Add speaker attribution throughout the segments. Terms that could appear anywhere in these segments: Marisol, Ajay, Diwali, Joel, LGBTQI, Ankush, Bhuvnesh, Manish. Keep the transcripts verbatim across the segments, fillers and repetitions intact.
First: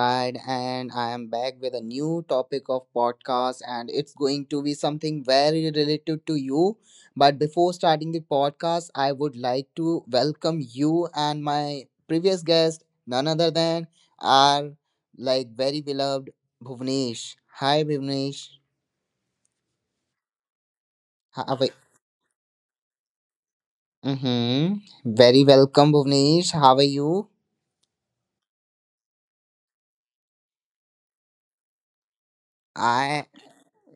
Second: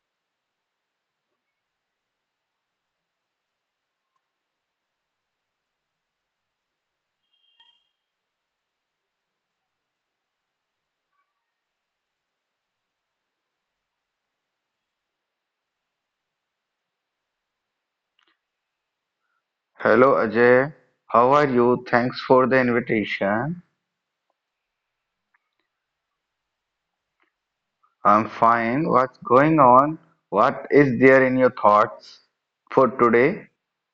Speaker 1: side, and I am back with a new topic of podcast, and it's going to be something very related to you. But before starting the podcast, I would like to welcome you and my previous guest, none other than our like very beloved Bhuvnesh. Hi, Bhuvnesh.
Speaker 2: Hello Ajay, how
Speaker 1: How
Speaker 2: are
Speaker 1: are
Speaker 2: you? Thanks for the invitation.
Speaker 1: mm-hmm. Very welcome, Bhuvnesh. How are you?
Speaker 2: I'm fine. What's going on? What is there in your thoughts for
Speaker 1: I
Speaker 2: today?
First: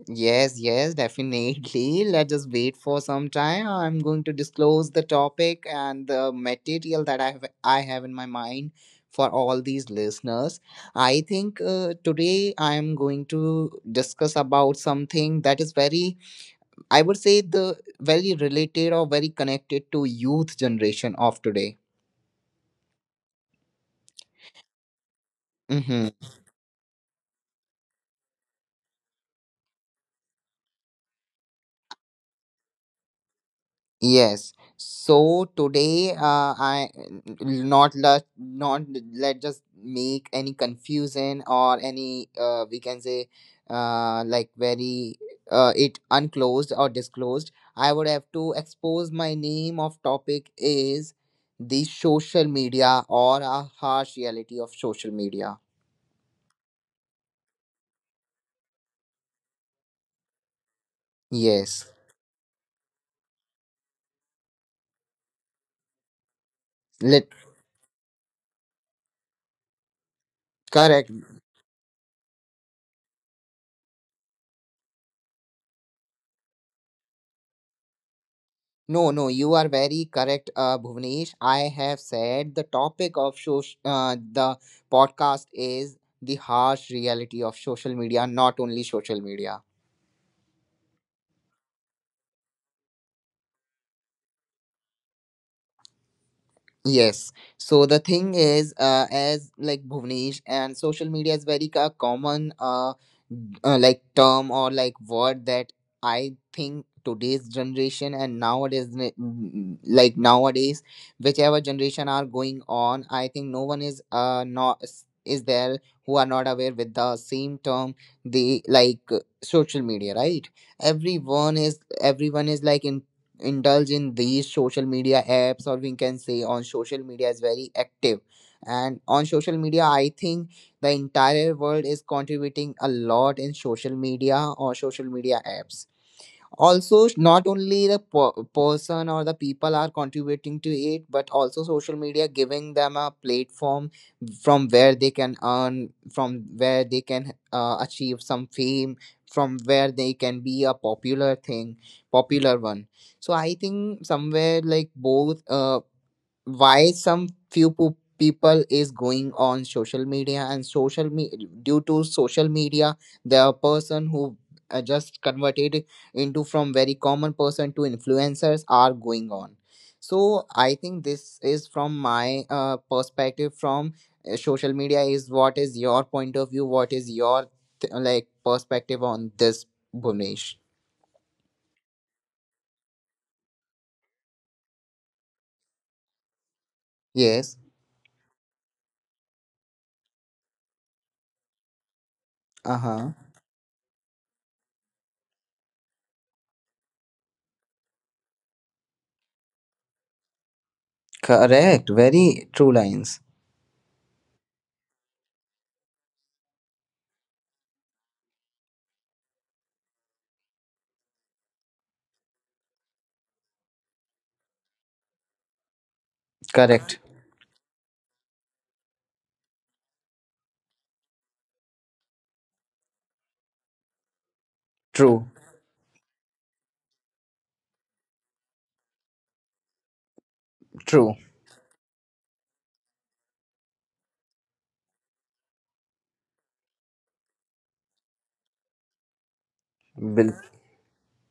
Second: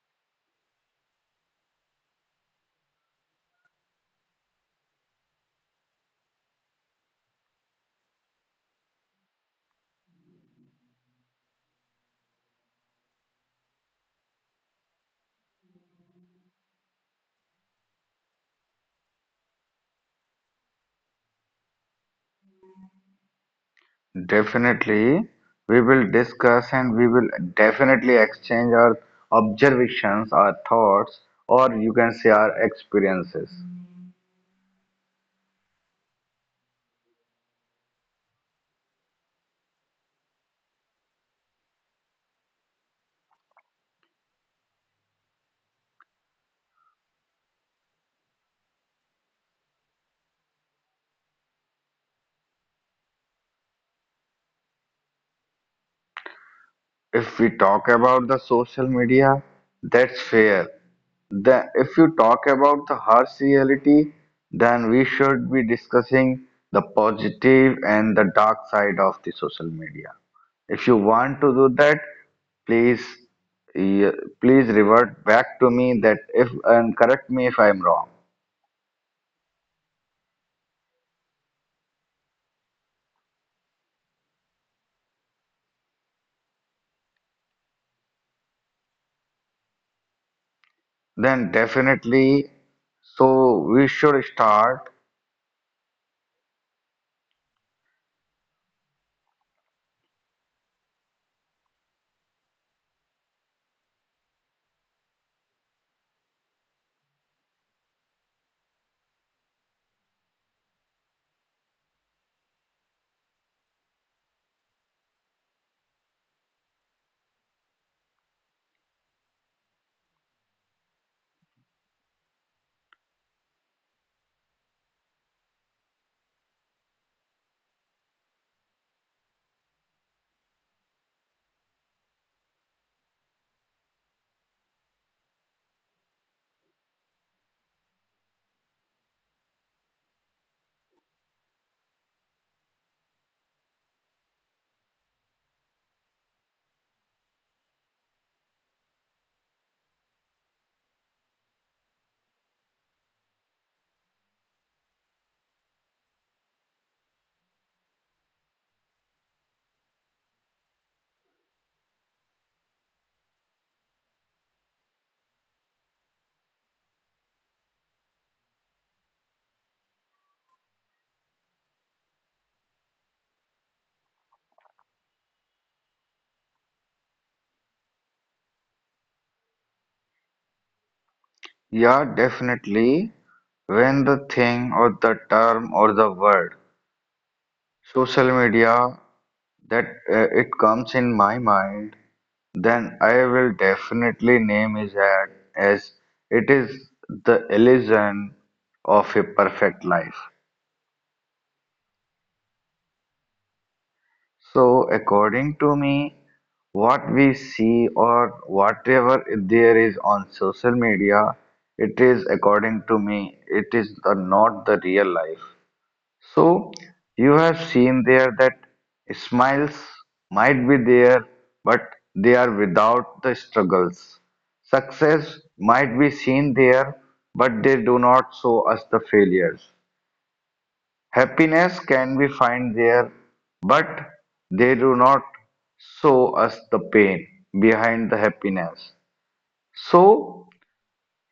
Speaker 1: Yes, yes, definitely. Let us wait for some time. I'm going to disclose the topic and the material that I have I have in my mind for all these listeners. I think uh, today I am going to discuss about something that is very I would say the very related or very connected to youth generation of today.
Speaker 2: Definitely, we will
Speaker 1: Mm-hmm.
Speaker 2: discuss and we will definitely exchange our observations, our thoughts, or you can say our experiences.
Speaker 1: Yes. So today, uh, I not let not let just make any confusion or any uh, we can say uh, like very uh, it unclosed or disclosed. I would have to expose my name of topic is the social media or a harsh reality of social media.
Speaker 2: If we talk about the social media, that's fair. Then,
Speaker 1: Yes.
Speaker 2: if you talk about the harsh reality, then we should be discussing the
Speaker 1: Let
Speaker 2: positive and the dark side of the social media. If you
Speaker 1: correct.
Speaker 2: want to do that, please, eh, please revert back to me that if and correct me if I am wrong.
Speaker 1: No, no, you are very correct, uh, Bhuvnesh. I have said the topic of soc- uh, the podcast is the harsh reality of social media, not only social media.
Speaker 2: Then definitely, so we should start.
Speaker 1: Yes. So the thing is, uh, as like Bhuvnesh and social media is very ca- common, uh, uh, like term or like word that I think today's generation and nowadays, n- n- like nowadays, whichever generation are going on, I think no one is uh not is is there who are not aware with the same term the like uh, social media, right? Everyone is everyone is like indulge in these social media apps, or we can say on social media is very active. And on social media, I think the entire world is contributing a lot in social media or social media apps also. Not only the per- person or the people are contributing to it, but also social media giving them a platform from where they can earn, from where they can uh, achieve some fame, from where they can be a popular thing popular one So I think somewhere like both uh, why some few po- people is going on social media, and social me- due to social media, the person who uh, just converted into from very common person to influencers are going on. So I think this is from my uh, perspective from uh, social media. Is what is your point of view? What is your th- like perspective on this, Bhunesh?
Speaker 2: Yeah, definitely. When the thing or the term or the word
Speaker 1: Yes.
Speaker 2: social media, that uh, it comes in my mind, then
Speaker 1: Uh-huh.
Speaker 2: I will definitely name his ad as it is the illusion of a perfect life.
Speaker 1: Correct, very true lines.
Speaker 2: So, according to me, what we see or whatever there is on social media, it is, according to me, it is the, not the real life. So
Speaker 1: Correct.
Speaker 2: you have seen there that smiles might be there, but they are without the struggles.
Speaker 1: True.
Speaker 2: Success might be seen there, but they do not show us the failures.
Speaker 1: True.
Speaker 2: Happiness can be found there, but they do not show us the pain behind the happiness.
Speaker 1: Bil-
Speaker 2: So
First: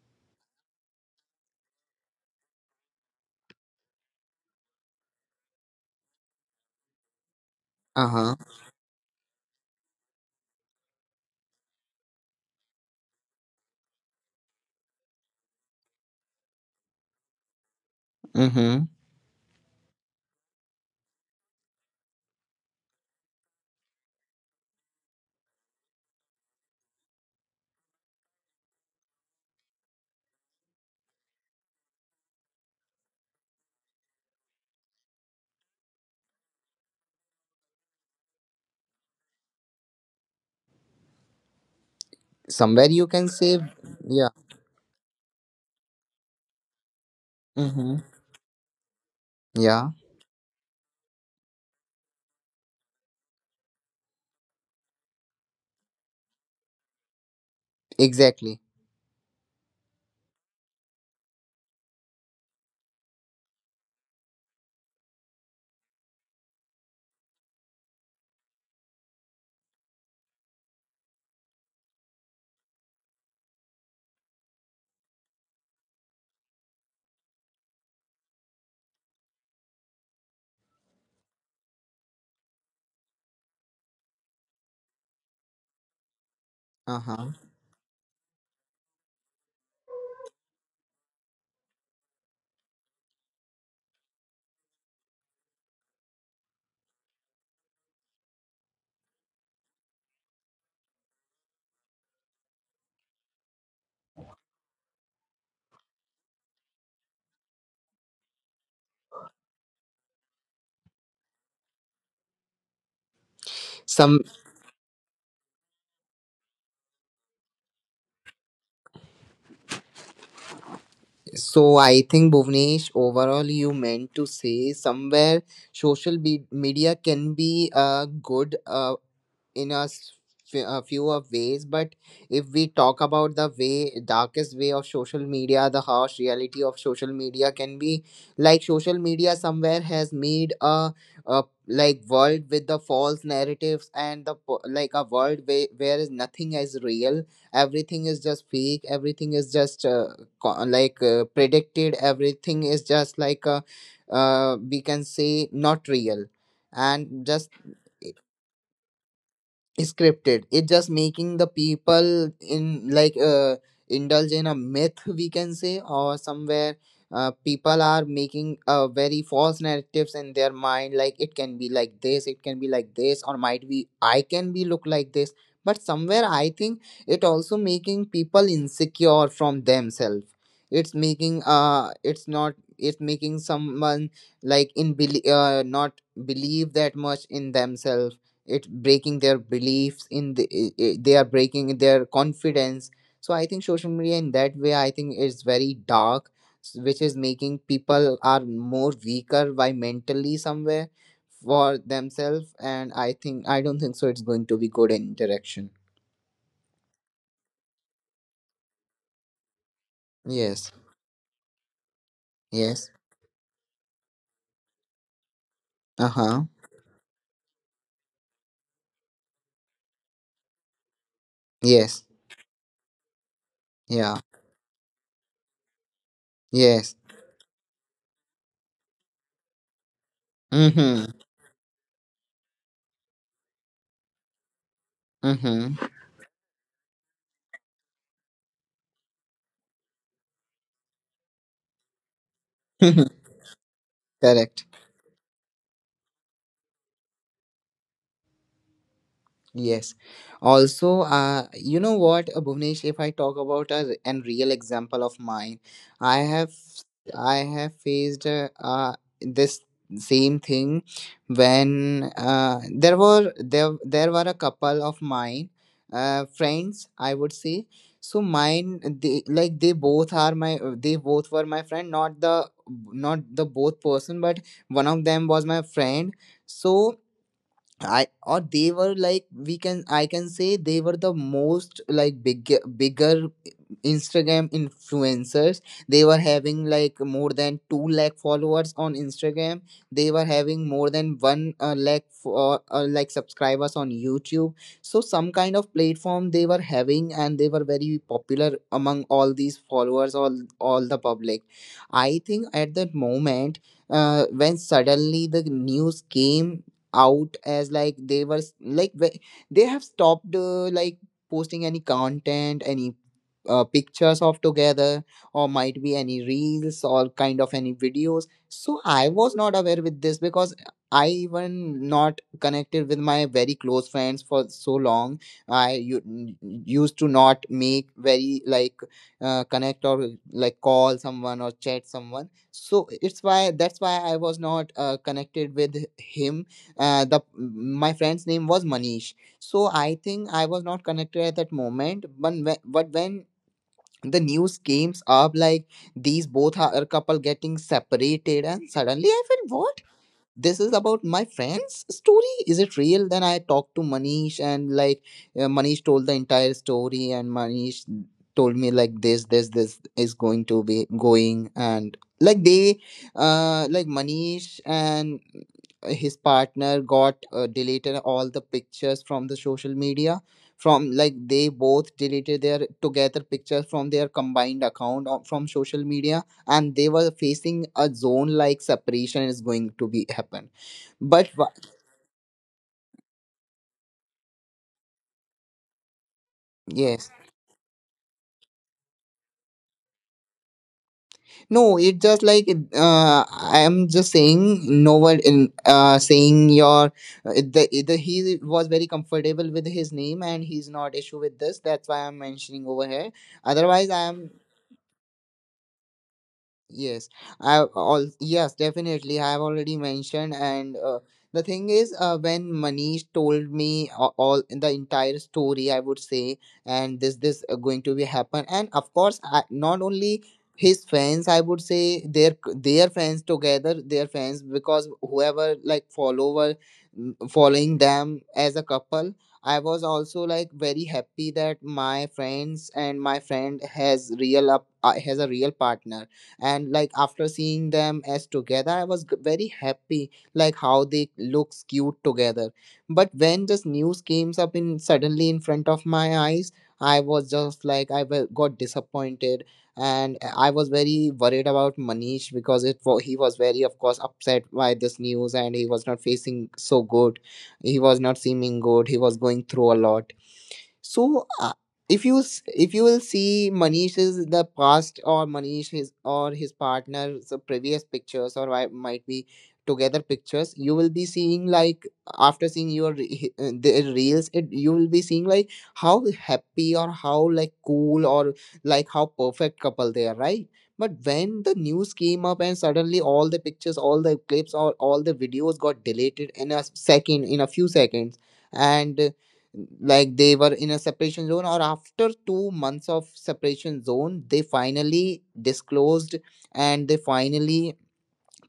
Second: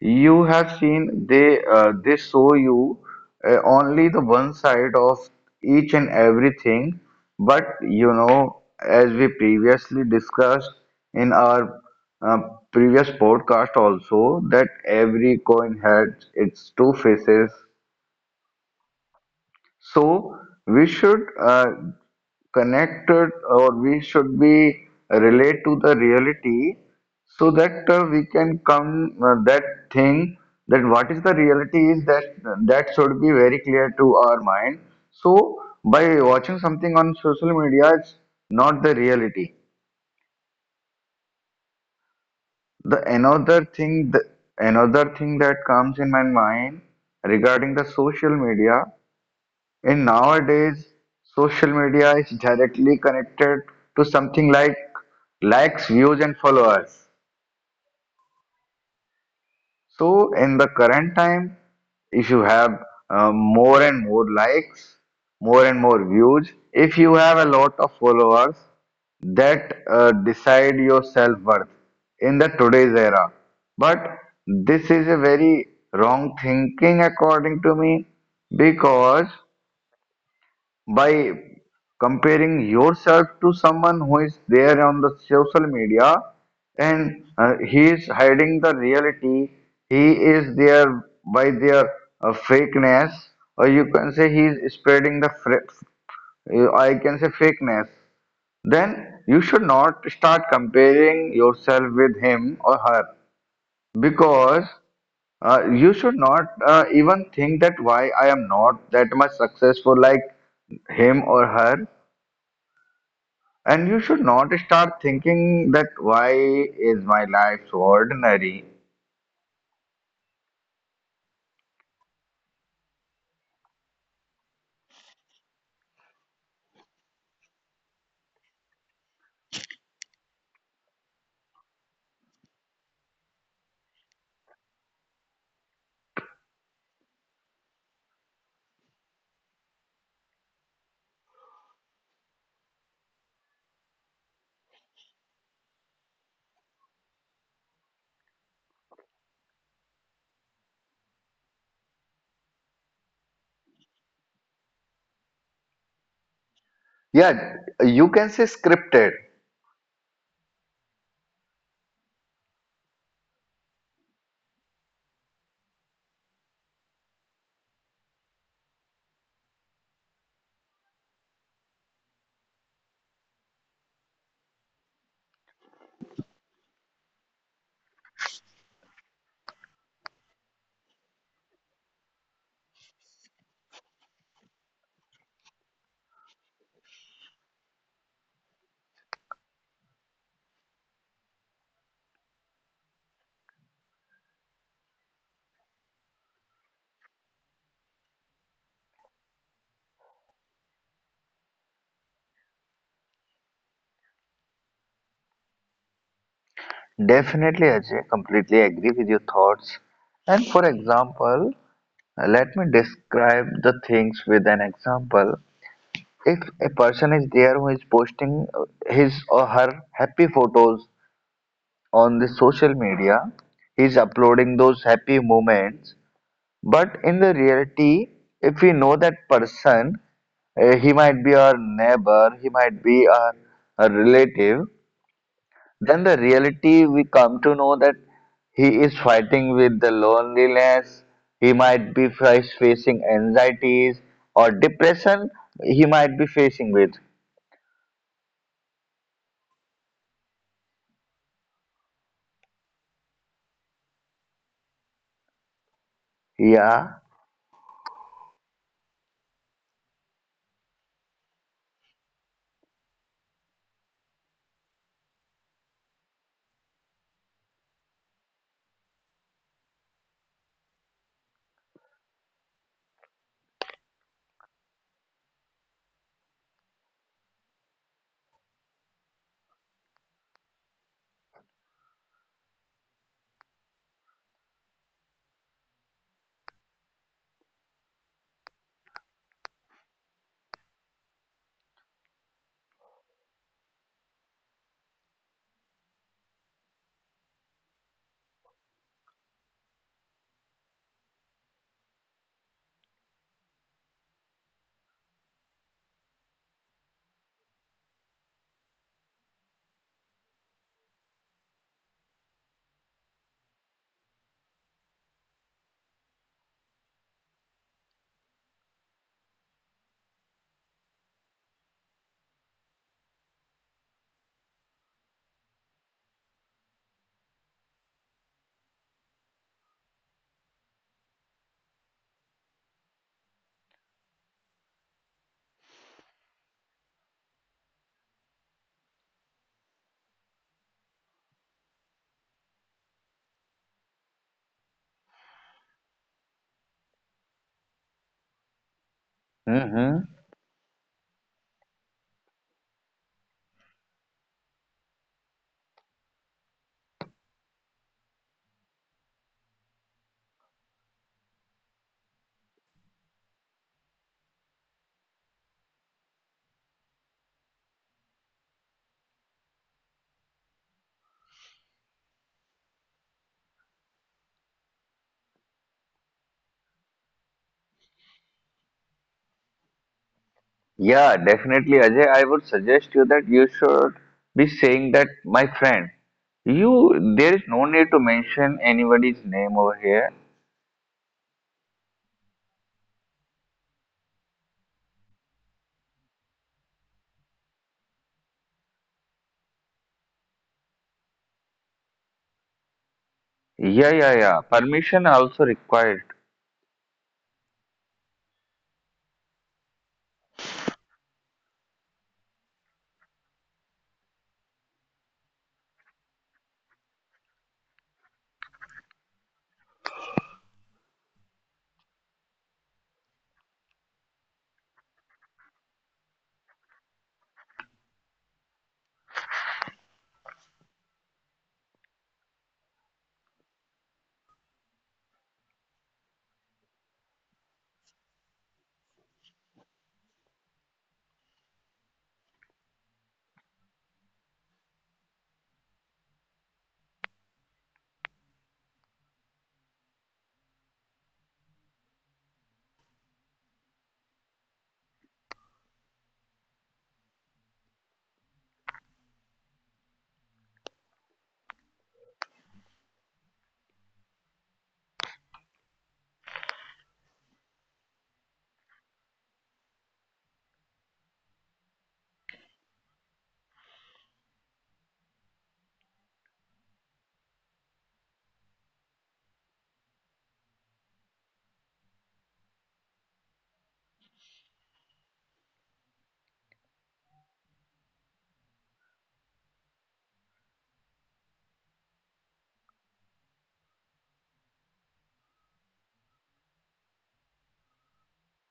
Speaker 2: you have seen, they uh, they show you uh, only the one side of each and everything, but, you
Speaker 1: uh-huh.
Speaker 2: know, as we previously discussed in our uh, previous podcast also, that every coin has its two faces.
Speaker 1: Mm-hmm.
Speaker 2: So we should uh, connected, or we should be relate to the reality, so that uh, we can come uh, that thing, that what is the reality is that, that should be very clear to our mind. So by watching something on social media, it's not the reality.
Speaker 1: Somewhere
Speaker 2: The
Speaker 1: you can say,
Speaker 2: another thing, the
Speaker 1: yeah.
Speaker 2: another thing that comes in my mind regarding the
Speaker 1: Mm-hmm.
Speaker 2: social media.
Speaker 1: Yeah.
Speaker 2: And nowadays, social media is directly connected to something like likes, views, and followers.
Speaker 1: Exactly.
Speaker 2: So, in the current time, if you have uh, more and more likes, more and more views, if you have a lot of followers, that uh, decide your self worth in the today's era. But this is a very wrong thinking, according to me, because by comparing yourself to someone who is there on the social media, and
Speaker 1: Uh-huh.
Speaker 2: uh, he is hiding the reality, he is there by their uh, fakeness, or you can say he is spreading the fra- uh, I can say fakeness, then you should not start comparing yourself with him or her, because uh, you should not uh, even think that why I am not that much successful like him or her. And you should
Speaker 1: Some.
Speaker 2: not start thinking that why is my life so ordinary?
Speaker 1: So I think Bhuvnesh, overall, you meant to say somewhere social be- media can be uh, good uh, in a, s- f- a few of ways, but if we talk about the way darkest way of social media, the harsh reality of social media can be like social media somewhere has made a, a like world with the false narratives and the po- like a world where, where is nothing as real. Everything is just fake, everything is just uh, co- like uh, predicted, everything is just like uh, uh, we can say not real and just
Speaker 2: Yeah, you can say scripted.
Speaker 1: scripted, it's just making the people in like uh, indulge in a myth, we can say. Or somewhere uh, people are making uh, very false narratives in their mind like it can be like this, it can be like this, or might be I can be look like this. But somewhere I think it also making people insecure from themselves. It's making uh it's not it's making someone like in bel uh, not believe that much in themselves. It breaking their beliefs in the i- i- they are breaking their confidence. So I think social media in that way, I think is very dark, s- which is making people are more weaker by mentally somewhere for themselves. And I think I don't think so it's going to be good interaction.
Speaker 2: Definitely, Ajay, completely agree with your thoughts. And for
Speaker 1: Yes.
Speaker 2: example, uh, let me
Speaker 1: Yes.
Speaker 2: describe the things with an example. If
Speaker 1: Uh-huh.
Speaker 2: a person is there who is posting uh, his or her happy photos
Speaker 1: Yes.
Speaker 2: on the social media, he's
Speaker 1: Yeah.
Speaker 2: uploading those happy moments.
Speaker 1: Yes.
Speaker 2: But in the reality, if we know that person, uh, he
Speaker 1: Mm-hmm.
Speaker 2: might be our neighbor, he might be our, our relative,
Speaker 1: Mm-hmm.
Speaker 2: then the reality we come to know that he is fighting with the loneliness, he might be face- facing anxieties or
Speaker 1: Correct.
Speaker 2: depression, he might be facing with.
Speaker 1: Yes. Also, uh, you know what, uh, Bhuvnesh, if I talk about a and real example of mine, I have
Speaker 2: Yeah.
Speaker 1: I have faced uh, uh, this same thing when uh, there were there there were a couple of mine uh, friends, I would say. So mine, they like they both are my uh, they both were my friend, not the not the both person, but one of them was my friend. So I or they were like we can I can say they were the most like big bigger Instagram influencers. They were having like more than two lakh followers on Instagram. They were having more than one uh, lakh for uh, uh, like subscribers on YouTube. So some kind of platform they were having, and they were very popular among all these followers, all all the public. I think at that moment uh, when suddenly the news came out as like they were s- like wh- they have stopped uh, like posting any content, any uh, pictures of together, or might be any reels or kind of any videos. So I was not aware with this because I even not connected with my very close friends for so long. I u- used to not make very like uh, connect or like call someone or chat someone. So it's why that's why I was not uh, connected with him. Uh, the my friend's name was Manish. So I think I was not connected at that moment, but when, but when the news came up like these both are a couple getting separated. And suddenly I felt what,
Speaker 2: Mhm.
Speaker 1: this is about my friend's story, is it real? Then I talked to Manish, and like uh, Manish told the entire story, and Manish told me like this this this is going to be going. And like they uh like Manish and his partner got uh, deleted all the pictures from the social media. From like they both deleted their together pictures from their combined account or from social media. And they were facing a zone like separation is going to be happen.
Speaker 2: Yeah,
Speaker 1: but wha-
Speaker 2: definitely, Ajay. I would suggest you that you should be saying that, my friend,
Speaker 1: yes,
Speaker 2: you, there is no need to mention anybody's name over here.
Speaker 1: no, it just like uh, I am just saying no one in uh, saying your uh, the, the he was very comfortable with his name and he's not issue with this, that's why I'm mentioning over here, otherwise
Speaker 2: Yeah,
Speaker 1: I
Speaker 2: yeah,
Speaker 1: am
Speaker 2: yeah. Permission also required.
Speaker 1: Yes, I all yes, definitely. I have already mentioned, and uh, the thing is, uh, when Manish told me all, all the entire story, I would say, and this this uh, going to be happen. And of course, I, not only his fans, I would say their their fans together, their fans, because whoever like follower mm, following them as a couple. I was also like very happy that my friends and my friend has real up uh, has a real partner. And like after seeing them as together I was g- very happy like how they looks cute together. But when this news came up in suddenly in front of my eyes, I was just like I wa- got disappointed. And uh, I was very worried about Manish because it wa- he was very of course upset by this news, and he was not facing so good. He was not seeming good. He was going through a lot. So uh, if you s- if you will see Manish's the past or Manish his or his partner's previous pictures, or I might be together pictures, you will be seeing like after seeing your re- uh, their reels, it you will be seeing like how happy or how like cool or like how perfect couple they are, right? But when the news came up and suddenly all the pictures, all the clips, or all the videos got deleted in a second, in a few seconds, and like they were in a separation zone or after two months of separation zone they finally disclosed and they finally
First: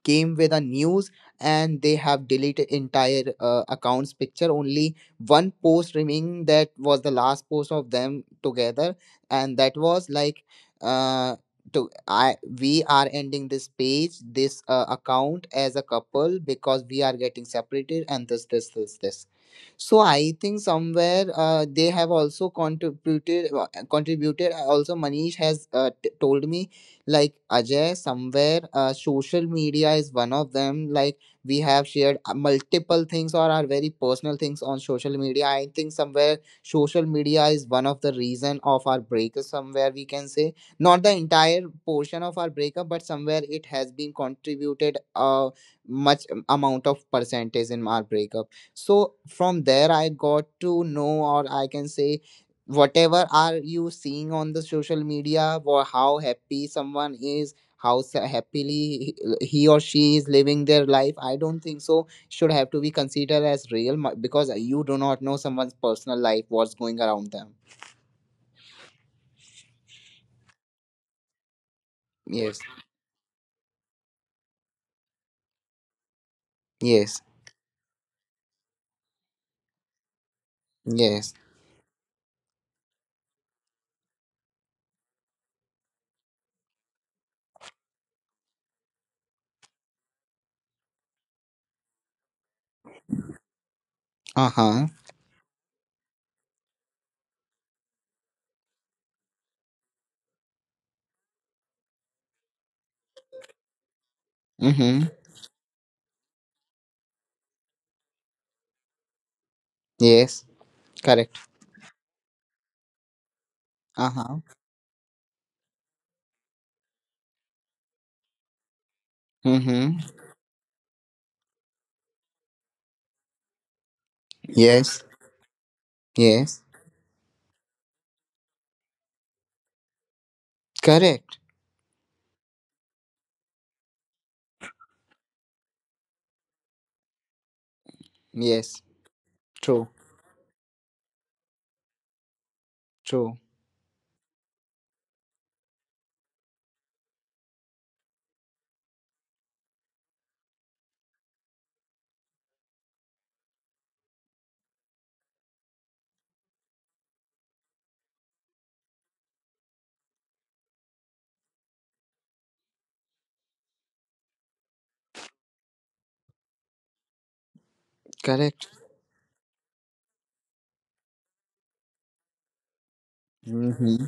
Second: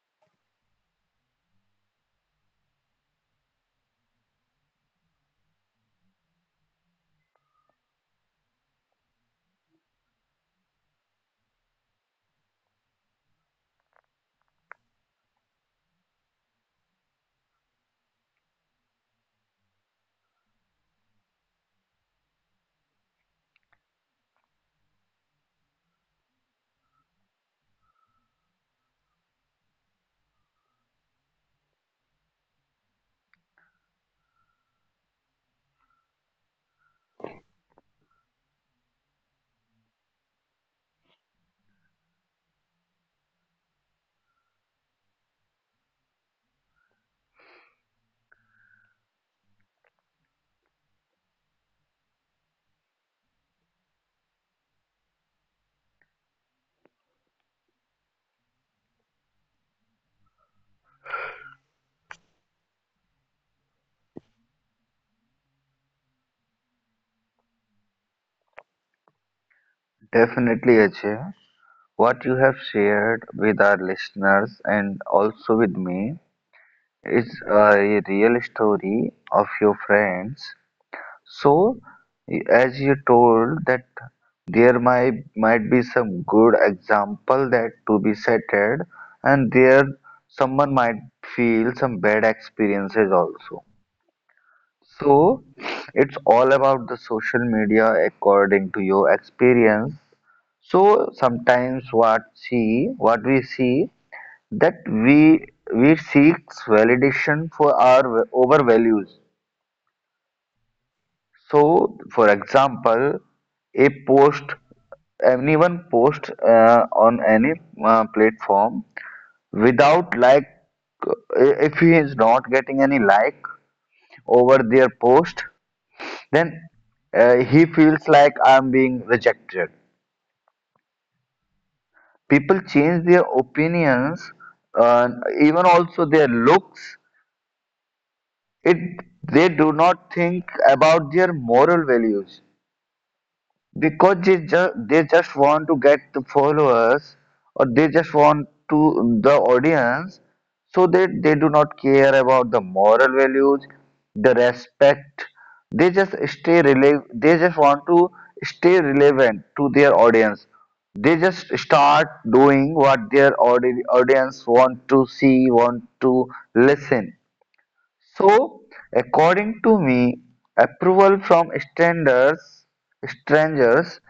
Speaker 1: came with a news and they have deleted entire uh, accounts picture only one post remaining that was the last post of them together and that was like uh to I we are ending this page this uh, account as a couple because we are getting separated and this this this this. So i think somewhere uh, they have also contributed uh, contributed also manish has uh, t- told me like Ajay somewhere uh, social media is one of them, like we have shared uh, multiple things or our very personal things on social media. I think somewhere social media is one of the reason of our breakup, somewhere we can say, not the entire portion of our breakup but somewhere it has been contributed uh, much amount of percentage in our breakup. So from there I got to know, or I can say, whatever are you seeing on the social media or how happy someone is, how sa- happily he he or she is living their life, I don't think so should have to be considered as real mu- Because you do not know someone's personal life, what's going around them.
Speaker 2: Definitely, Ajay. What you have
Speaker 1: Yes.
Speaker 2: shared with our listeners and also with me
Speaker 1: Yes.
Speaker 2: is uh, a real story of your friends.
Speaker 1: Yes.
Speaker 2: So, as you told that there might might be some good example that to be cited, and there someone might feel some bad experiences also.
Speaker 1: Uh-huh.
Speaker 2: So, it's all about the social media according to your experience. So sometimes what see what we see, that
Speaker 1: Mm-hmm.
Speaker 2: we we seek validation for our over values.
Speaker 1: Yes. Correct.
Speaker 2: So, for example, a
Speaker 1: Uh-huh.
Speaker 2: post, anyone post uh, on any uh, platform
Speaker 1: Mm-hmm.
Speaker 2: without like, uh, if he is not getting any like over their
Speaker 1: Yes.
Speaker 2: post, then
Speaker 1: Yes.
Speaker 2: uh, he feels like I'm being rejected.
Speaker 1: Correct.
Speaker 2: People change their opinions, uh, even also their looks.
Speaker 1: Yes.
Speaker 2: It they do
Speaker 1: True.
Speaker 2: not think about their moral values,
Speaker 1: True.
Speaker 2: because they just they just want to get the followers, or they just want to the audience, so that they do not care about the moral values, the respect. They just stay rele- they just want to stay relevant to their audience. They just start doing what their audi- audience want to see, want to listen. So,
Speaker 1: Correct.
Speaker 2: according to me, approval from strangers, strangers
Speaker 1: Mm-hmm.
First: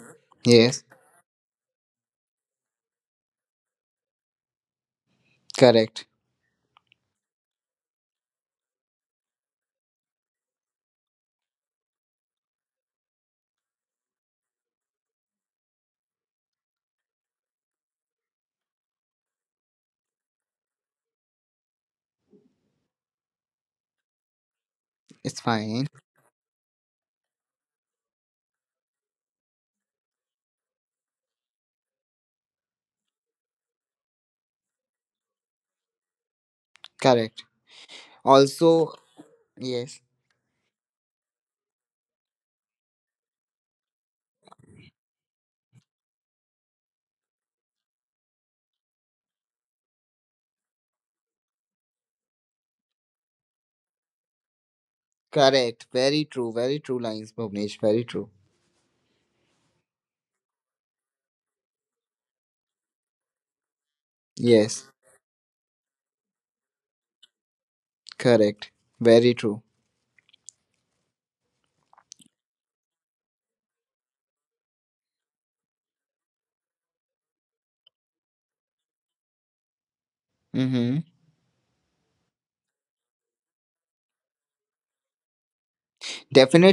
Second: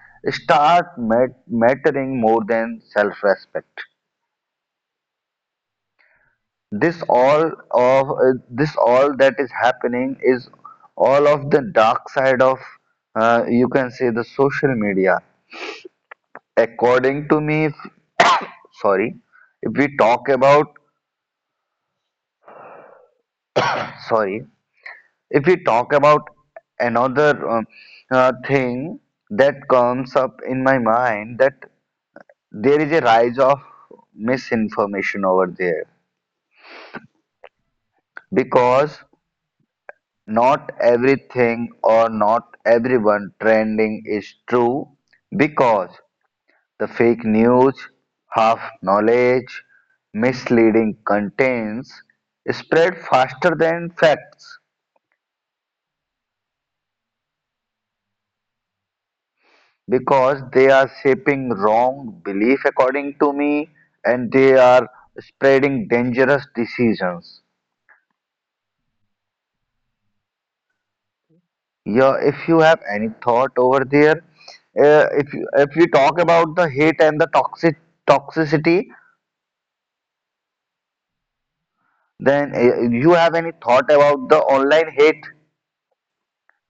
Speaker 1: Yes,
Speaker 2: start mat- mattering more than self-respect.
Speaker 1: correct.
Speaker 2: This all of uh, this all that is happening is all of the dark side of, uh, you can say, the social media. According to me, if, sorry, if we talk about sorry,
Speaker 1: It's
Speaker 2: if we
Speaker 1: fine.
Speaker 2: talk about another um, uh, thing that comes up in my mind, that there is a rise of misinformation over there,
Speaker 1: Correct. Also,
Speaker 2: because
Speaker 1: yes,
Speaker 2: not everything or not everyone trending is true, because the fake news, half knowledge, misleading contents spread faster than facts,
Speaker 1: correct. Very true. Very true lines, Bhuvnesh. Very true.
Speaker 2: because they are shaping wrong belief, according to me, and they
Speaker 1: Yes,
Speaker 2: are spreading dangerous decisions.
Speaker 1: correct. Very true.
Speaker 2: Yeah, if you have any thought over there, uh, if you, if you talk about the hate and the toxic toxicity,
Speaker 1: Mm-hmm.
Speaker 2: then uh, you have any thought about the online hate,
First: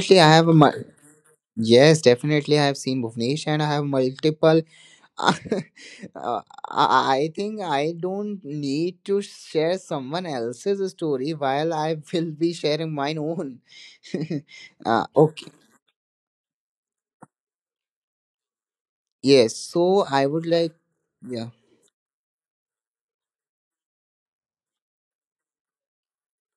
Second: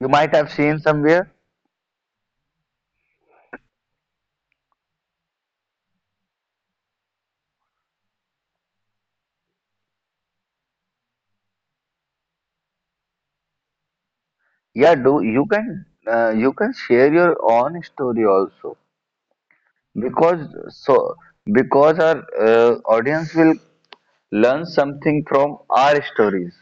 Speaker 2: you
Speaker 1: I
Speaker 2: might
Speaker 1: have
Speaker 2: have
Speaker 1: a.
Speaker 2: seen
Speaker 1: Mul-
Speaker 2: somewhere.
Speaker 1: yes, definitely, I have seen Bhuvnesh, and I have multiple. uh, I I think I don't need to share someone else's story while I will be sharing mine own.
Speaker 2: Yeah,
Speaker 1: Uh,
Speaker 2: do you
Speaker 1: okay.
Speaker 2: can uh, you can share your own story also,
Speaker 1: Yes. So I
Speaker 2: because
Speaker 1: would like.
Speaker 2: so
Speaker 1: Yeah.
Speaker 2: because our uh, audience will learn something from our stories.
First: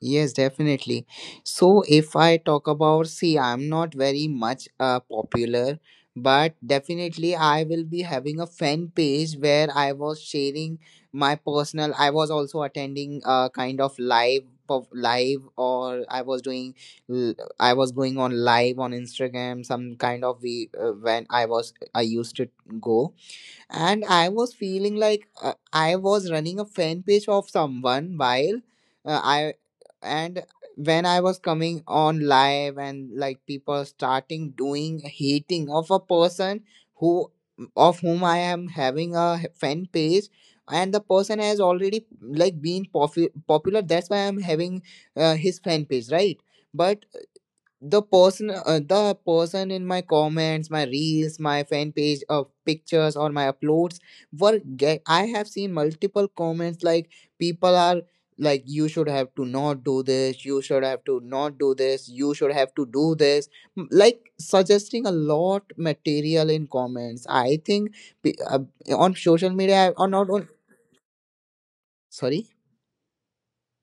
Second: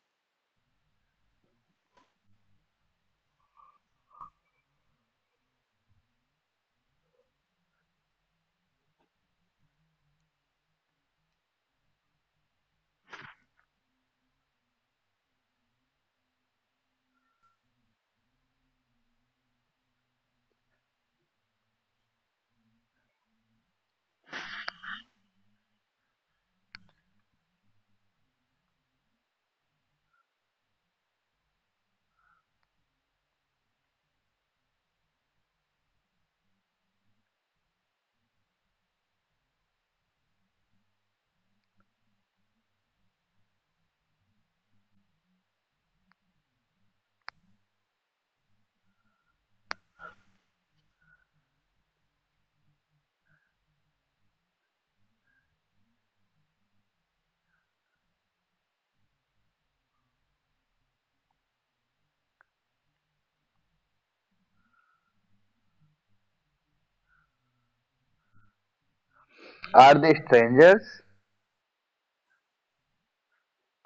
Speaker 1: Yes, definitely. So if I talk about, see, I'm not very much uh, popular, but definitely I will be having a fan page where I was sharing my personal. I was also attending a kind of live of live or I was doing l- I was going on live on Instagram, some kind of we uh, when I was I used to go. And i was feeling like uh, I was running a fan page of someone while uh, I and when I was coming on live and like people starting doing hating of a person who of whom I am having a fan page. And the person has already like been popu- popular, that's why I'm having uh, his fan page, right? But the person uh, the person, in my comments, my reels, my fan page of pictures or my uploads, were get I have seen multiple comments like people are like, you should have to not do this, you should have to not do this, you should have to do this. M- like suggesting a lot material in comments. I think pe- uh, on social media
Speaker 2: Are
Speaker 1: or
Speaker 2: they
Speaker 1: not on.
Speaker 2: strangers?
Speaker 1: Sorry.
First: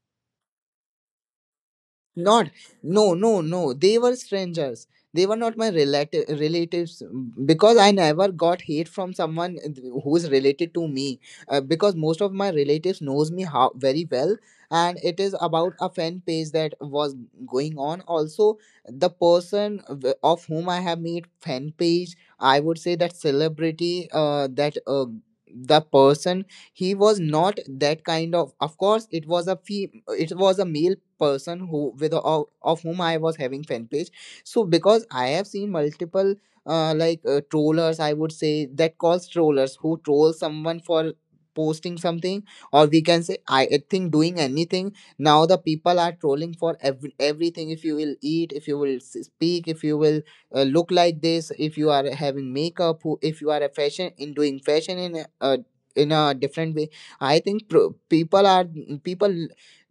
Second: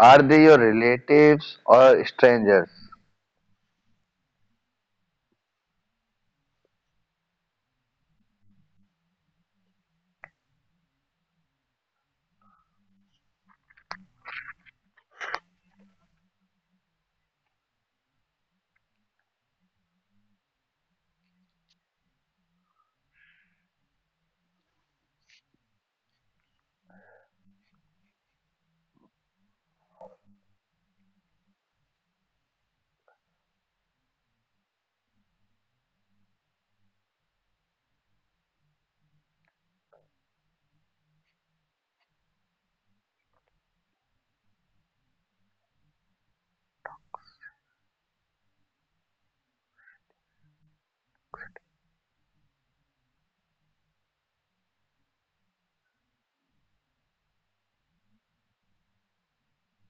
Speaker 2: Are they your relatives or
Speaker 1: Not,
Speaker 2: strangers?
Speaker 1: no, no, no. They were strangers. They were not my relative relatives, because I never got hate from someone who is related to me. Uh, because most of my relatives knows me how very well, and it is about a fan page that was going on. Also, the person w- of whom I have made fan page, I would say that celebrity, uh, that uh, the person, he was not that kind of. Of course, it was a fee it was a male person who with of, of whom I was having fan page. So because I have seen multiple uh, like uh, trollers, I would say that calls trollers, who troll someone for posting something, or we can say i I think doing anything. Now the people are trolling for every, everything. If you will eat, if you will s- speak, if you will uh, look like this, if you are having makeup, who- if you are a fashion in doing fashion in a, a in a different way. I think pro- people are people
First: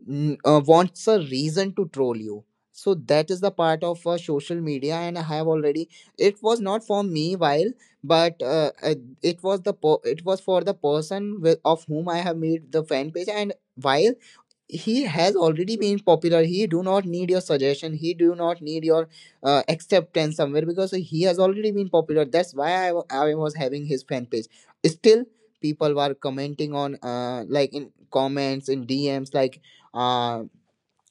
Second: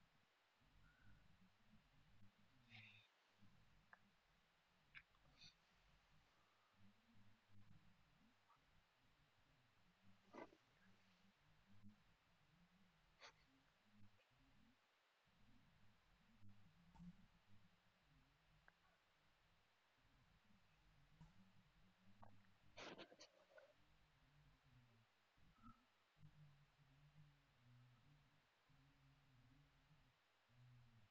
Speaker 1: n- uh, wants a reason to troll you. So that is the part of uh, social media, and I have already. It was not for me while, but uh, uh, it was the per- it was for the person with, of whom I have made the fan page. And while he has already been popular, he do not need your suggestion, he do not need your uh, acceptance somewhere, because he has already been popular, that's why I, wa- I was having his fan page. Still people were commenting on uh, like in comments, in DMs, like uh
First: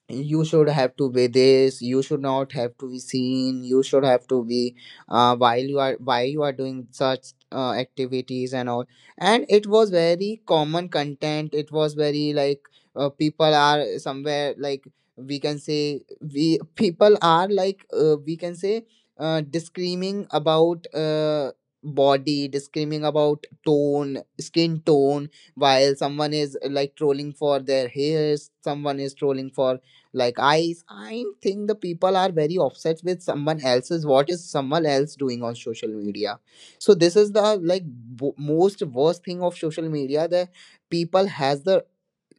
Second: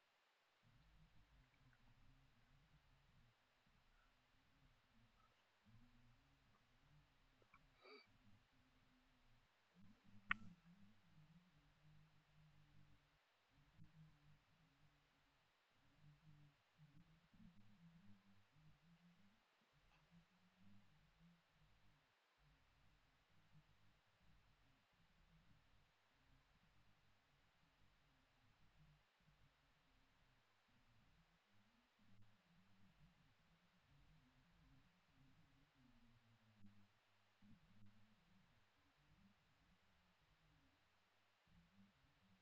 Speaker 1: you should have to be this, you should not have to be seen, you should have to be uh, while you are while you are doing such uh, activities and all. And it was very common content, it was very like uh, people are somewhere like, we can say, we people are like uh, we can say uh, discriminating about uh, body discriminating about tone, skin tone, while someone is like trolling for their hairs, someone is trolling for like. I, I think the people are very upset with someone else's. What is someone else doing on social media? So this is the like bo- most worst thing of social media. The people has the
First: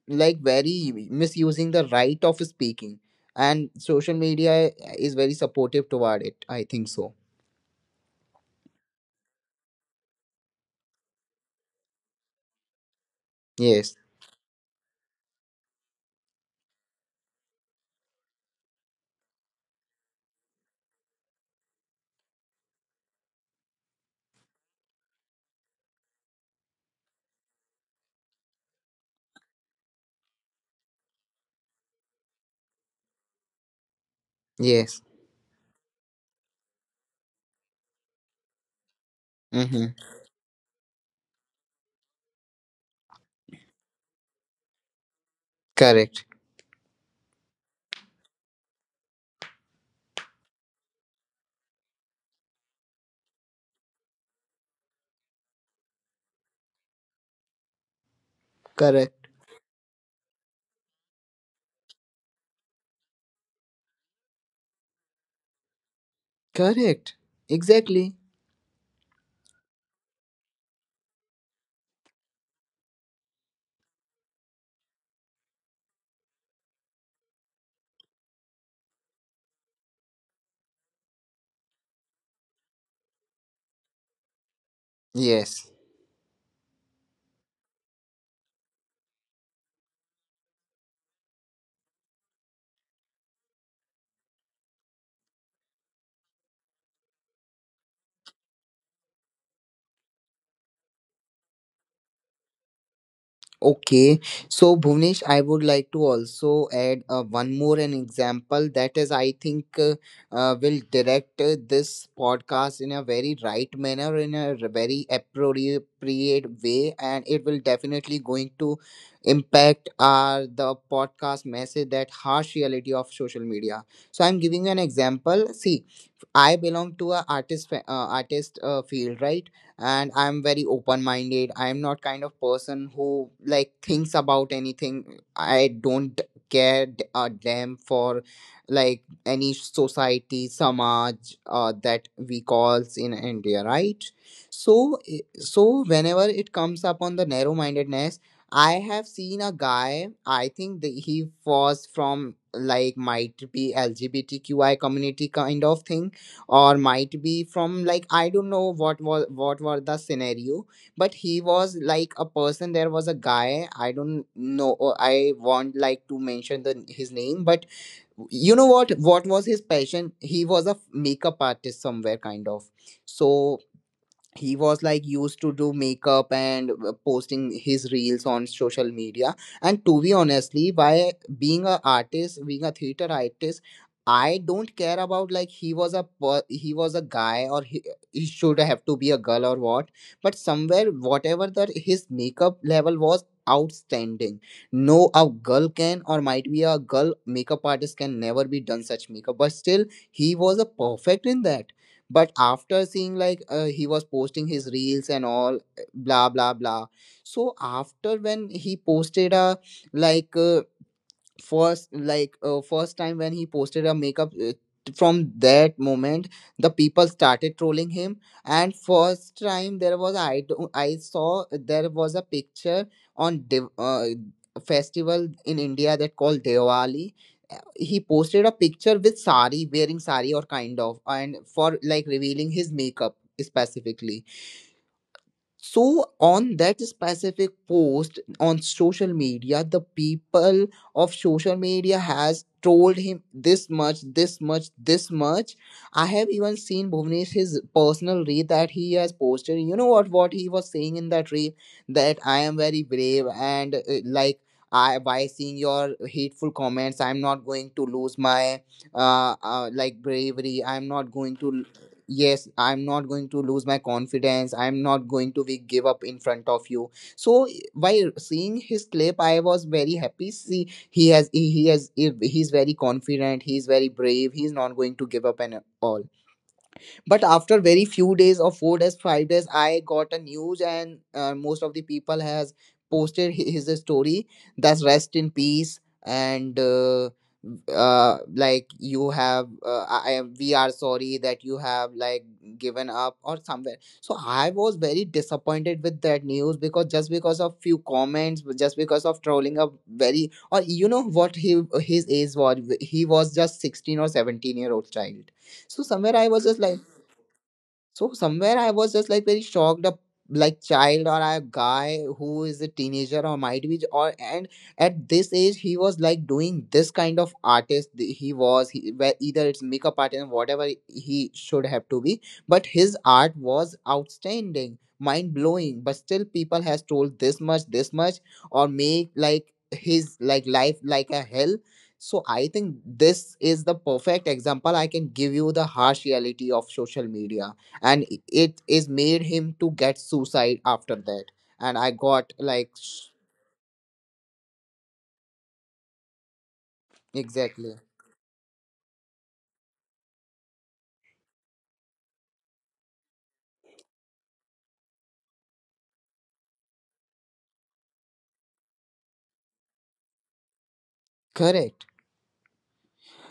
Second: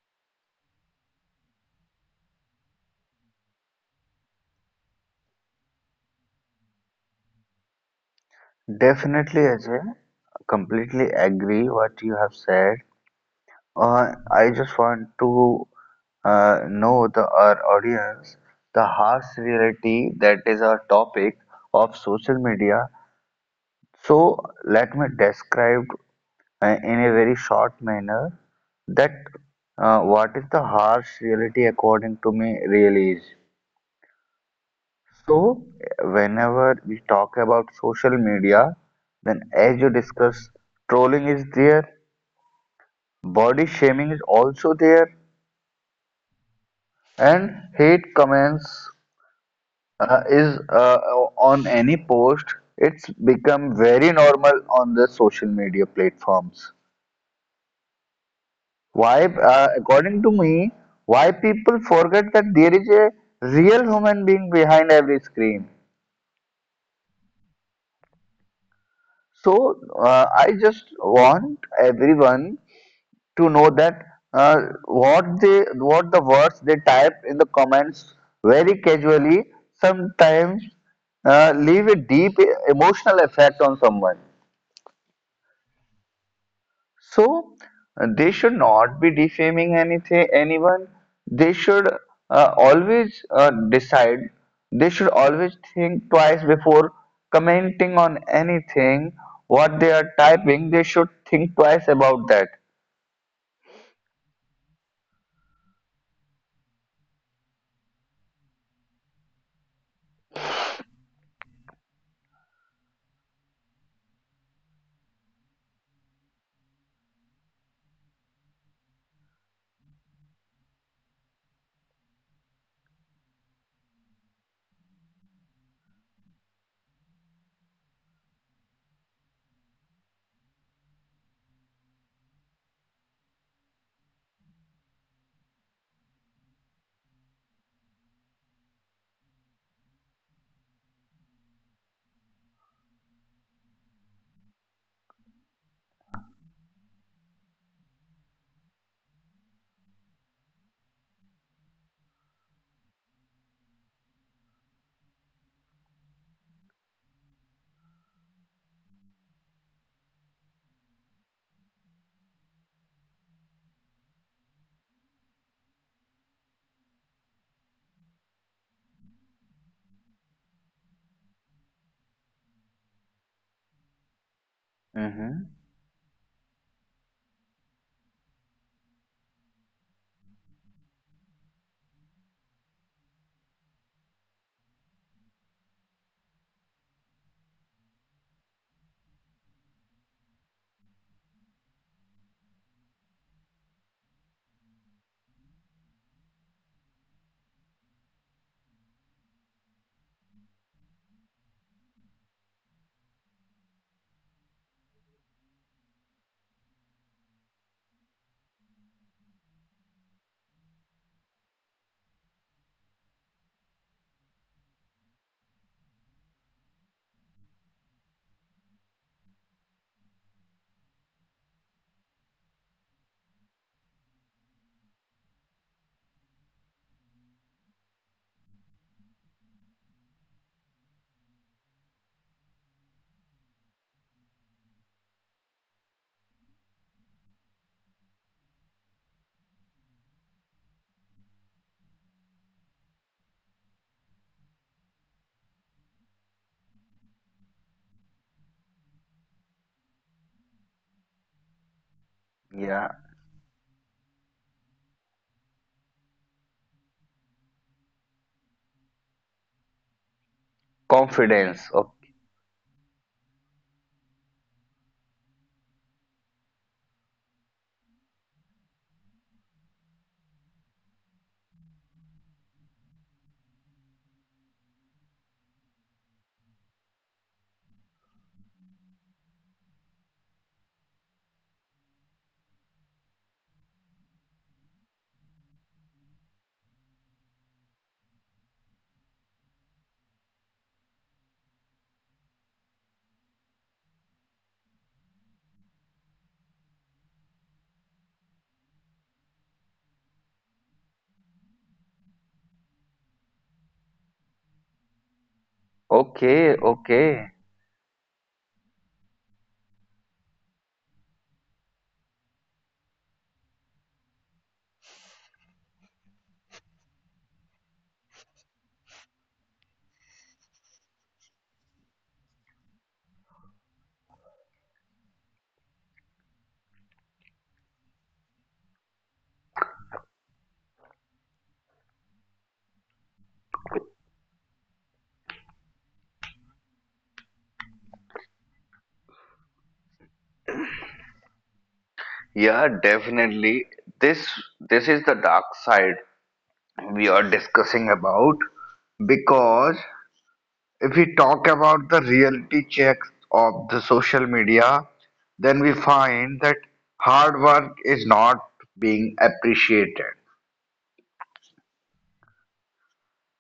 Speaker 1: like very misusing the right of speaking, and social media is very supportive toward it, I think so.
Speaker 2: Definitely, Ajay. Completely agree what you have said.
Speaker 1: Yes.
Speaker 2: Uh, I just want to uh, know the our audience the harsh reality that is our topic of social media. So let me describe uh, in a very short manner that uh, what is the harsh reality according to me really is.
Speaker 1: Yes.
Speaker 2: So, whenever we talk about social media, then as you
Speaker 1: Mm-hmm.
Speaker 2: discuss, trolling is there, body shaming is also there,
Speaker 1: Correct.
Speaker 2: and hate comments uh, is uh, on any post. It's become very normal on the social media platforms. Why,
Speaker 1: Correct.
Speaker 2: uh, according to me, why people forget that there is a real human being behind every screen?
Speaker 1: Correct. Exactly.
Speaker 2: So uh, I just want everyone to know that uh, what they, what the words they type in the comments very casually sometimes uh, leave a deep emotional effect on someone.
Speaker 1: Yes.
Speaker 2: So uh, they should not be defaming anything, anyone. They should uh, always uh, decide. They should always think twice before commenting on anything. What they are typing, they should think twice about that.
Speaker 1: Okay, so Bhuvnesh, I would like to also add uh, one more an example that is, I think, uh, uh, will direct uh, this podcast in a very right manner, in a r- very appropriate way, and it will definitely going to impact our the podcast message that harsh reality of social media. So I'm giving you an example. See, I belong to a artist fa- uh, artist uh, field, right? And i'm very open minded, I'm not kind of person who like thinks about anything, I don't care d- a damn for like any society samaj, uh, that we calls in India, right? So so whenever it comes up on the narrow mindedness, I have seen a guy, I think that he was from like might be LGBTQI community kind of thing, or might be from like, I don't know what was what were the scenario. But he was like a person, there was a guy, I don't know, or I want like to mention the his name, but you know what what was his passion? He was a makeup artist somewhere kind of. So he was like used
Speaker 2: Mm-hmm.
Speaker 1: to do makeup and uh, posting his reels on social media. And to be honestly, by being a artist, being a theater artist, I don't care about like he was a per- he was a guy, or he, he should have to be a girl or what. But somewhere whatever that his makeup level was outstanding. No, a girl can, or might be a girl makeup artist can never be done such makeup, but still he was a perfect in that. But after seeing like uh, he was posting his reels and all eh, blah blah blah. So after when he posted a like uh, first like uh, first time when he posted a makeup uh, from that moment the people started trolling him. And first time there was i do- I saw there was a picture on Div- uh, festival in India that called Diwali. He posted a picture with sari, wearing sari or kind of, and for like revealing his makeup specifically. So on that specific post on social media, the people of social media has told him this much, this much, this much. I have even seen Bhuvnesh his personal reel that he has posted. You know what? What he was saying in that reel that I am very
Speaker 2: Yeah.
Speaker 1: brave and uh, like I, by seeing your hateful comments, I'm not going to lose my uh, uh like bravery. I'm not going to.
Speaker 2: Confidence. O-
Speaker 1: Yes, I'm not going to lose my confidence, I'm not going to be give up in front of you. So while seeing his clip I was very happy, see he has he, he has he he's very confident, he's very brave, he's not going to give up and all. But after very few days or four days five days I got a news, and uh, most of the people has posted hi- his story that's rest in peace. And uh, uh, like you have uh, I, am- we are sorry that you have like given up or somewhere. So I was very disappointed with that news, because just because of few comments, just because of trolling a very, or you know what he his age was, he was just sixteen or seventeen year old child. So somewhere I was
Speaker 2: Okay,
Speaker 1: just like.
Speaker 2: okay.
Speaker 1: So somewhere I was just like very shocked, a like child or a guy who is a teenager or might be or, and at this age he was like doing this kind of artist th- he was he, where either it's makeup artist and whatever he should have to be. But his art was outstanding, mind blowing, but still people has told this much this much, or make like his like life like a hell. So I think this is the perfect example I can give you the harsh reality of social media, and it is made him to get suicide after that. And I got
Speaker 2: Yeah,
Speaker 1: like sh-
Speaker 2: definitely. This this is the dark side we are
Speaker 1: exactly
Speaker 2: discussing about, because if we talk about the reality checks of the social media, then we find that hard work is not being appreciated.
Speaker 1: correct.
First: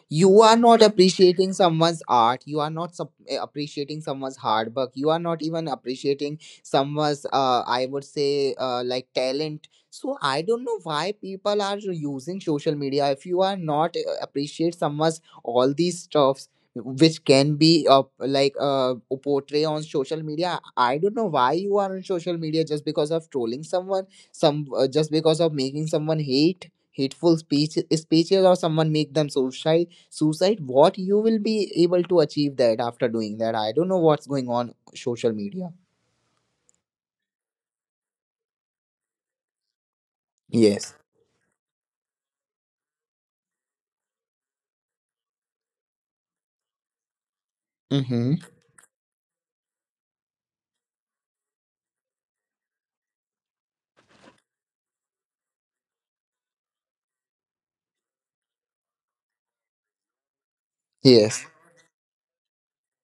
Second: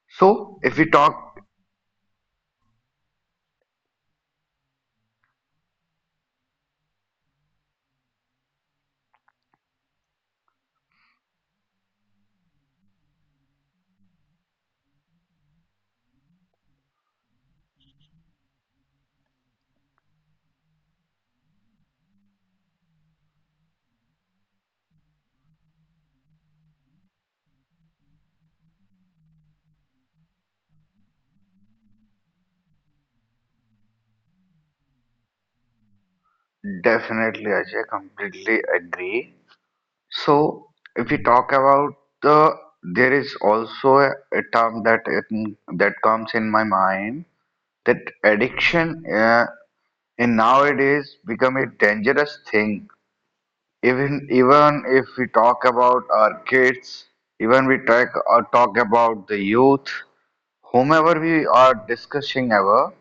Speaker 1: You are
Speaker 2: So, if
Speaker 1: not
Speaker 2: we talk,
Speaker 1: appreciating someone's art, you are not sup- eh, appreciating someone's hard work, you are not even appreciating someone's uh, I would say uh, like talent. So I don't know why people are using social media if you are not eh, appreciate someone's all these stuffs which can be uh, like uh, portray on social media. I don't know why you are on social media just because of trolling someone, some uh, just because of making someone hate, hateful speech speeches, or someone make them suicide suicide. What you will be able to achieve that after doing that? I don't know what's going on social media.
Speaker 2: definitely Ajay, completely agree. So,
Speaker 1: Yes.
Speaker 2: if we talk about the, there is also a, a term that it, that comes in my mind, that
Speaker 1: Mm-hmm.
Speaker 2: addiction uh, in nowadays become a dangerous thing. Even even if we talk about our kids, even we talk or talk about the youth, whomever
Speaker 1: Yes.
Speaker 2: we are discussing ever,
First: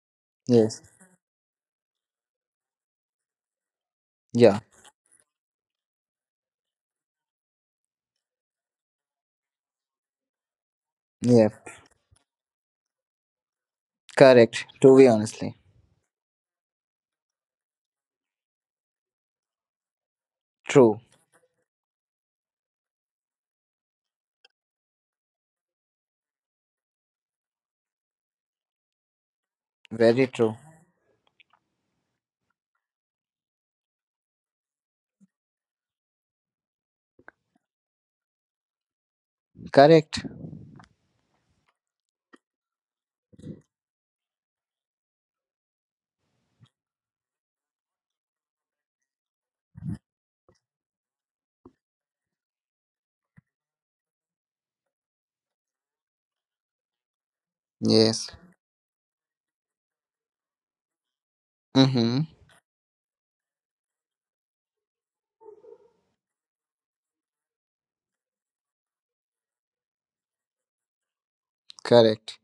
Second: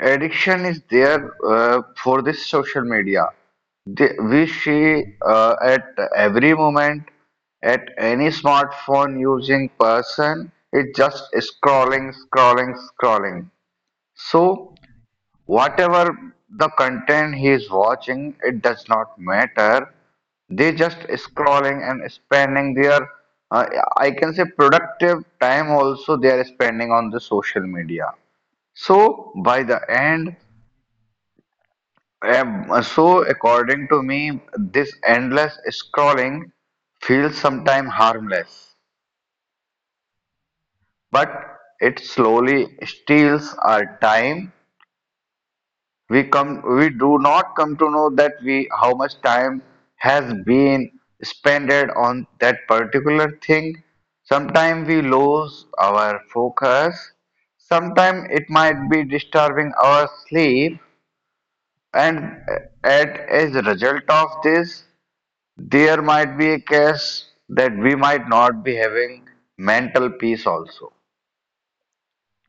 Speaker 2: addiction
Speaker 1: Yes.
Speaker 2: is there uh, for this social media. They, we
Speaker 1: Yeah.
Speaker 2: see uh, at every moment, at any smartphone using person, it's just
Speaker 1: Yeah.
Speaker 2: scrolling, scrolling, scrolling.
Speaker 1: Correct,
Speaker 2: So
Speaker 1: to be honestly.
Speaker 2: whatever the content he is watching, it does not matter. They just
Speaker 1: True.
Speaker 2: scrolling and spending their, uh, I can say, productive time also they are spending on the social media. So by the
Speaker 1: Very
Speaker 2: end,
Speaker 1: true.
Speaker 2: um, so according to me, this endless scrolling feels sometimes harmless,
Speaker 1: Correct.
Speaker 2: but it slowly steals our time. We come, we do not come to know that we how much time has been spent on that particular thing. Sometimes we lose our focus, sometimes
Speaker 1: Yes.
Speaker 2: it might be disturbing our sleep, and
Speaker 1: Mm-hmm.
Speaker 2: uh, at as a result of this, there might be a case that we might not be having mental peace also.
Speaker 1: Correct.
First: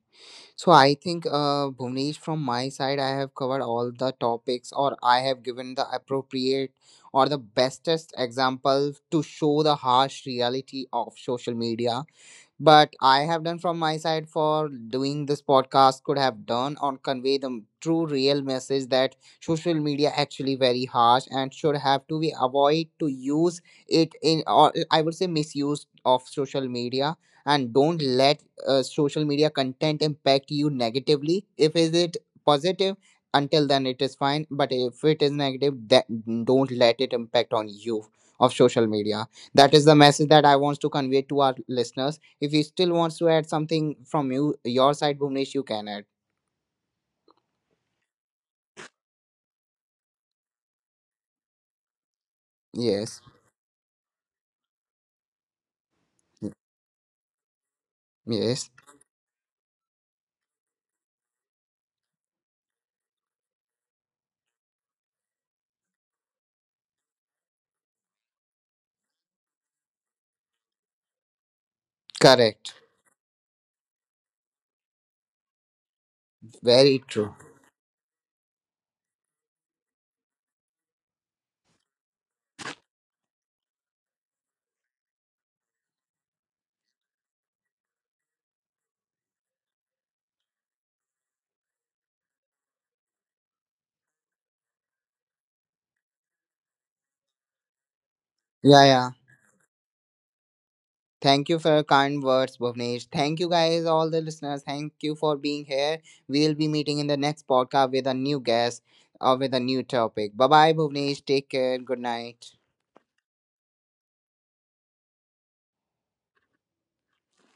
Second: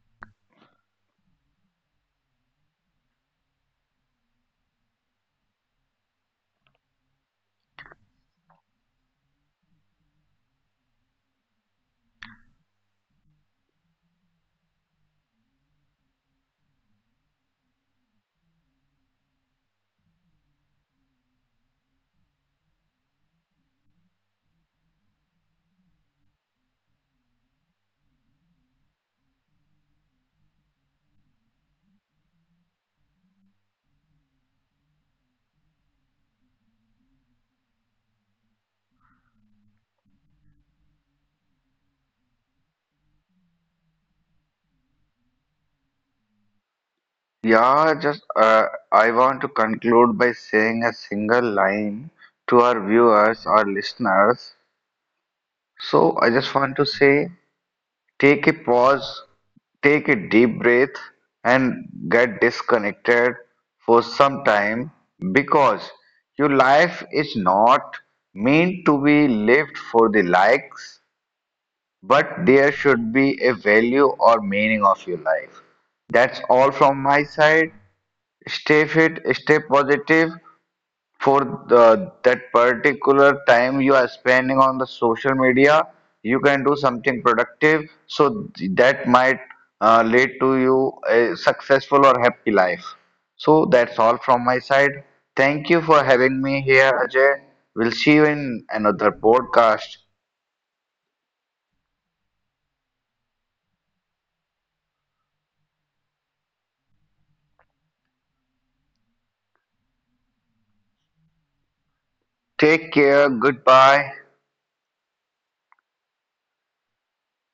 Speaker 1: So I think uh Bhuvnesh, from my side I have covered all the topics, or I have given the appropriate or the bestest example to show the harsh reality of social media. But I have done from my side for doing this podcast could have done or convey the true real message that social media actually very harsh and should have to be avoid to use it in, or I would say misuse of social media. And don't let uh, social media content impact you negatively. If is it positive, until then it is fine, but if it is negative, that don't let it impact on you of social media. That is the message that I want to convey to our listeners. If you still wants to add something from you your side, Bhuvnesh, you can add.
Speaker 2: Yeah, just uh, I want to conclude by saying a single line to our
Speaker 1: Yes.
Speaker 2: viewers, our listeners. So I just want to say, take a
Speaker 1: Yes.
Speaker 2: pause, take a deep breath, and get disconnected for some time, because your life is not meant to be lived for the likes, but there
Speaker 1: Correct.
Speaker 2: should be a value or meaning of your life. That's all
Speaker 1: Very
Speaker 2: from my
Speaker 1: true.
Speaker 2: side. Stay fit, stay positive for the, that particular time you are spending on the social media. You can do something productive, so th- that might uh, lead to you a successful or happy life. So that's all from my side. Thank you for having me here, Ajay. We'll see you in
Speaker 1: Yeah, yeah.
Speaker 2: another podcast.
Speaker 1: Thank you for your kind words, Bhuvnesh. Thank you guys, all the listeners. Thank you for being here. We'll be meeting in the next podcast with a new guest or with a new topic. Bye bye, Bhuvnesh. Take care. Good night.
Speaker 2: Take care. Goodbye.